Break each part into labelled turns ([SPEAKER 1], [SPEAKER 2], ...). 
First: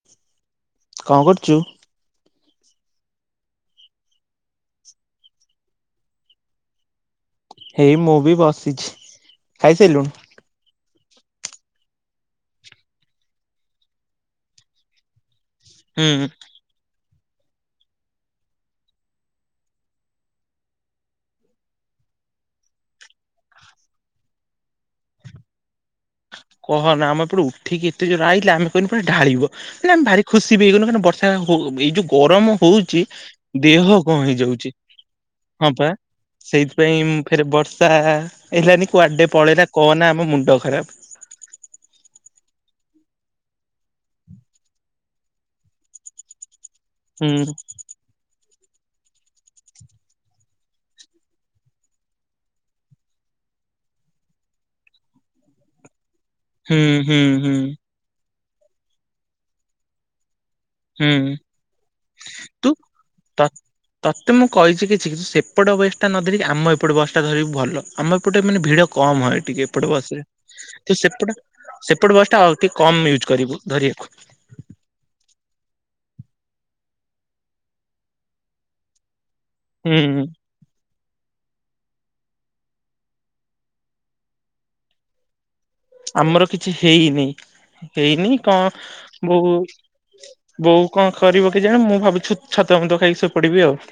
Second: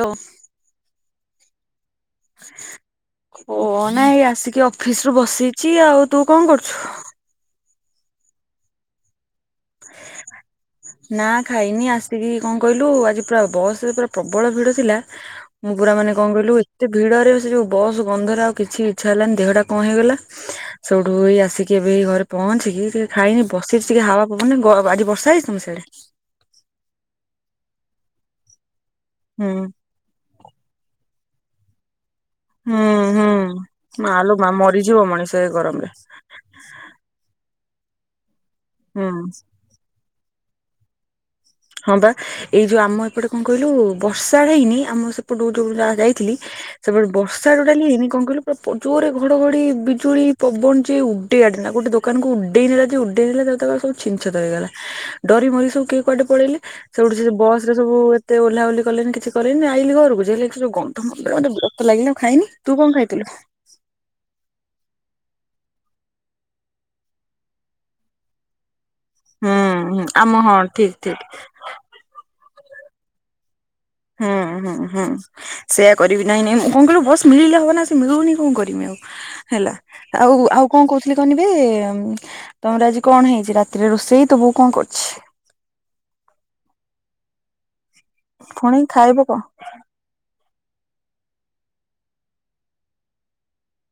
[SPEAKER 1] Hello
[SPEAKER 2] କଣ କରୁଛୁ?
[SPEAKER 1] ଓ ନାଇଁ ଆସିକି ଅଫିସ ରୁ ବସିଛି ଆଉ ତୁ କଣ କରୁଛୁ?
[SPEAKER 2] ହେଇ ମୁଁ ବି ବସିଛି। ଖାଇସାରିଲୁଣି?
[SPEAKER 1] ନା ଖାଇନି ଆସିକି କଣ କହିଲୁ ଆଜି ପୁରା ବସରେ ପୁରା ପ୍ରବଳ ଭିଡ ଥିଲା। ମୁଁ ପୁରା ମାନେ
[SPEAKER 2] ହୁଁ
[SPEAKER 1] କଣ କହିଲୁ ଏତେ ଭିଡ ଯଉ ବସ ଗନ୍ଧର ଆଉ କିଛି ଇଚ୍ଛା ହେଲାନି ଦେହଟା କଣ ହେଇଗଲା? ସେଉଠୁଇ ଆସିକି ଏବେ ହେଇ ଘରେ ପହଞ୍ଚିକି ଟିକେ ଖାଇନି ବସିି ଟିକେ ହାୱା ଆ ବର୍ଷା ହେଇଛି ତମ ସିୟାଡେ
[SPEAKER 2] ଠିକ ଏତେ ଜୋରେ ଆଇଲା ଆମେ ଢାଳିବ
[SPEAKER 1] ହୁଁ
[SPEAKER 2] ହେଲେ ଆମେ ଭାରି ଖୁସି ବି ହେଇଗଲୁ କା ବ ସେ ହ ଏଇ ଯଉ ଗରମ
[SPEAKER 1] ହୁଁ
[SPEAKER 2] ହଉଛି ଦେହ
[SPEAKER 1] ହୁଁ
[SPEAKER 2] କଣ
[SPEAKER 1] ମାଲୋ ମା
[SPEAKER 2] ହେଇଯାଉଛି?
[SPEAKER 1] ମରିଯିବ ମଣିଷ ଏ
[SPEAKER 2] ହଁ ପା
[SPEAKER 1] ଗରମରେ
[SPEAKER 2] ସେଇଥିପାଇଁ ମୁଁ ଫେରେ ବର୍ଷ ତା ହେଲାନି
[SPEAKER 1] ହୁଁ
[SPEAKER 2] କୁଆଡେ ପଳେଇଲା କହ ନା ଆମ ମୁ ଣ୍ଡ ଖରାପ । [unintelligible]
[SPEAKER 1] ହଁ ବା ଏଇ ଯୋଉ ଆମ ଏପଟେ କଣ କହିଲୁ ବର୍ଷା ହେଇନି ଆମ ସେପଟୁ ଯଉ ଯାହା ଯାଇଥିଲି ସେପଟ
[SPEAKER 2] ହୁଁ
[SPEAKER 1] ବର୍ଷା ଟୋଟାଲି ହେଇନି କଣ କହିଲୁ? ଜୋରେ ଘଡଘଡି, ବିଜୁଳି, ପବନ ଯେ ଉଡେଇଆଡେଇ ନେ ଗୋଟେ ଦୋକାନକୁ ଉଡେଇ ନେଲା ଯେ ଉଡେଇ ନେଲା ତା ତା ସବୁ ଛିଞ୍ଚ ଛତର ହେଇଗଲା ଡରି ମରି ସବୁ କିଏ କୁଆଡେ ପଳେଇଲେ
[SPEAKER 2] ହୁଁ
[SPEAKER 1] ସେଠୁ
[SPEAKER 2] ହୁଁ
[SPEAKER 1] ସେ
[SPEAKER 2] ହୁଁ
[SPEAKER 1] ବସ୍ ରେ ସବୁ ଓହ୍ଲା ଓହ୍ଲି କଲେନି କିଛି କଲେନି ଆଇଲିି ଘରକୁ ଯେଲି ଯଉ ଗନ୍ଧ
[SPEAKER 2] ହୁଁ
[SPEAKER 1] ମୋତେ ବିରକ୍ତ ଲାଗିଲା ଖାଇନି। ତୁ କଣ ଖାଇଥିଲୁ?
[SPEAKER 2] ତ ତତେ ମୁଁ କହିଛି କିଛି କିୁ ସେପଟ ବେସ୍ ଟା ନ ଧରିକି ଆମ ଏପଟେ ବସଟା ଧରିବୁ ଭଲ ଆମ ଏପଟେ ମାନେ ଭିଡ କମ୍ ହଏ
[SPEAKER 1] ହୁଁ
[SPEAKER 2] ଟିକେ ଏପଟେ
[SPEAKER 1] ହୁଁ
[SPEAKER 2] ବସଲେ
[SPEAKER 1] ଆମ ହଁ ଠିକ
[SPEAKER 2] ତ
[SPEAKER 1] ଠିକ।
[SPEAKER 2] ସେପଟ ସେପଟେ ବସ ଟା ଅଲ ଟିକେ କମ୍ ୟୁଜ୍ କରିବୁ। ଧରିବାକୁ।
[SPEAKER 1] ହଁ ହଁ ହଁ। ସେୟଆ କରିବି ନାଇଁ ନାଇ ମୁଁ କଣ କହିଲୁ ବସ ମିଳିଲେ ହବ ନା ସେ ମିଳୁନି କଣ କରିମି ଆଉ। ହେଲା
[SPEAKER 2] ହୁଁ
[SPEAKER 1] ଆଉ ଆଉ କଣ କହୁ କହନିବେ ତମର ଆଜି କଣ ହେଇଛି ରାତିରେ ରୋଷେଇ ତ ବୋଉ କଣ କରୁଛି?
[SPEAKER 2] ଆମର କିଛି ହେଇନି ହେଇନି କଣ
[SPEAKER 1] ପୁଣି ଖାଇବ କଣ
[SPEAKER 2] ବୋଉ ବୋଉ କଣ କରିବ କେ ଜାଣି ମୁଁ ଭାବୁଛ ଛତୁଆ ମତୁଆ ଖାଇକି ଶୋଇପଡିବି ଆଉ।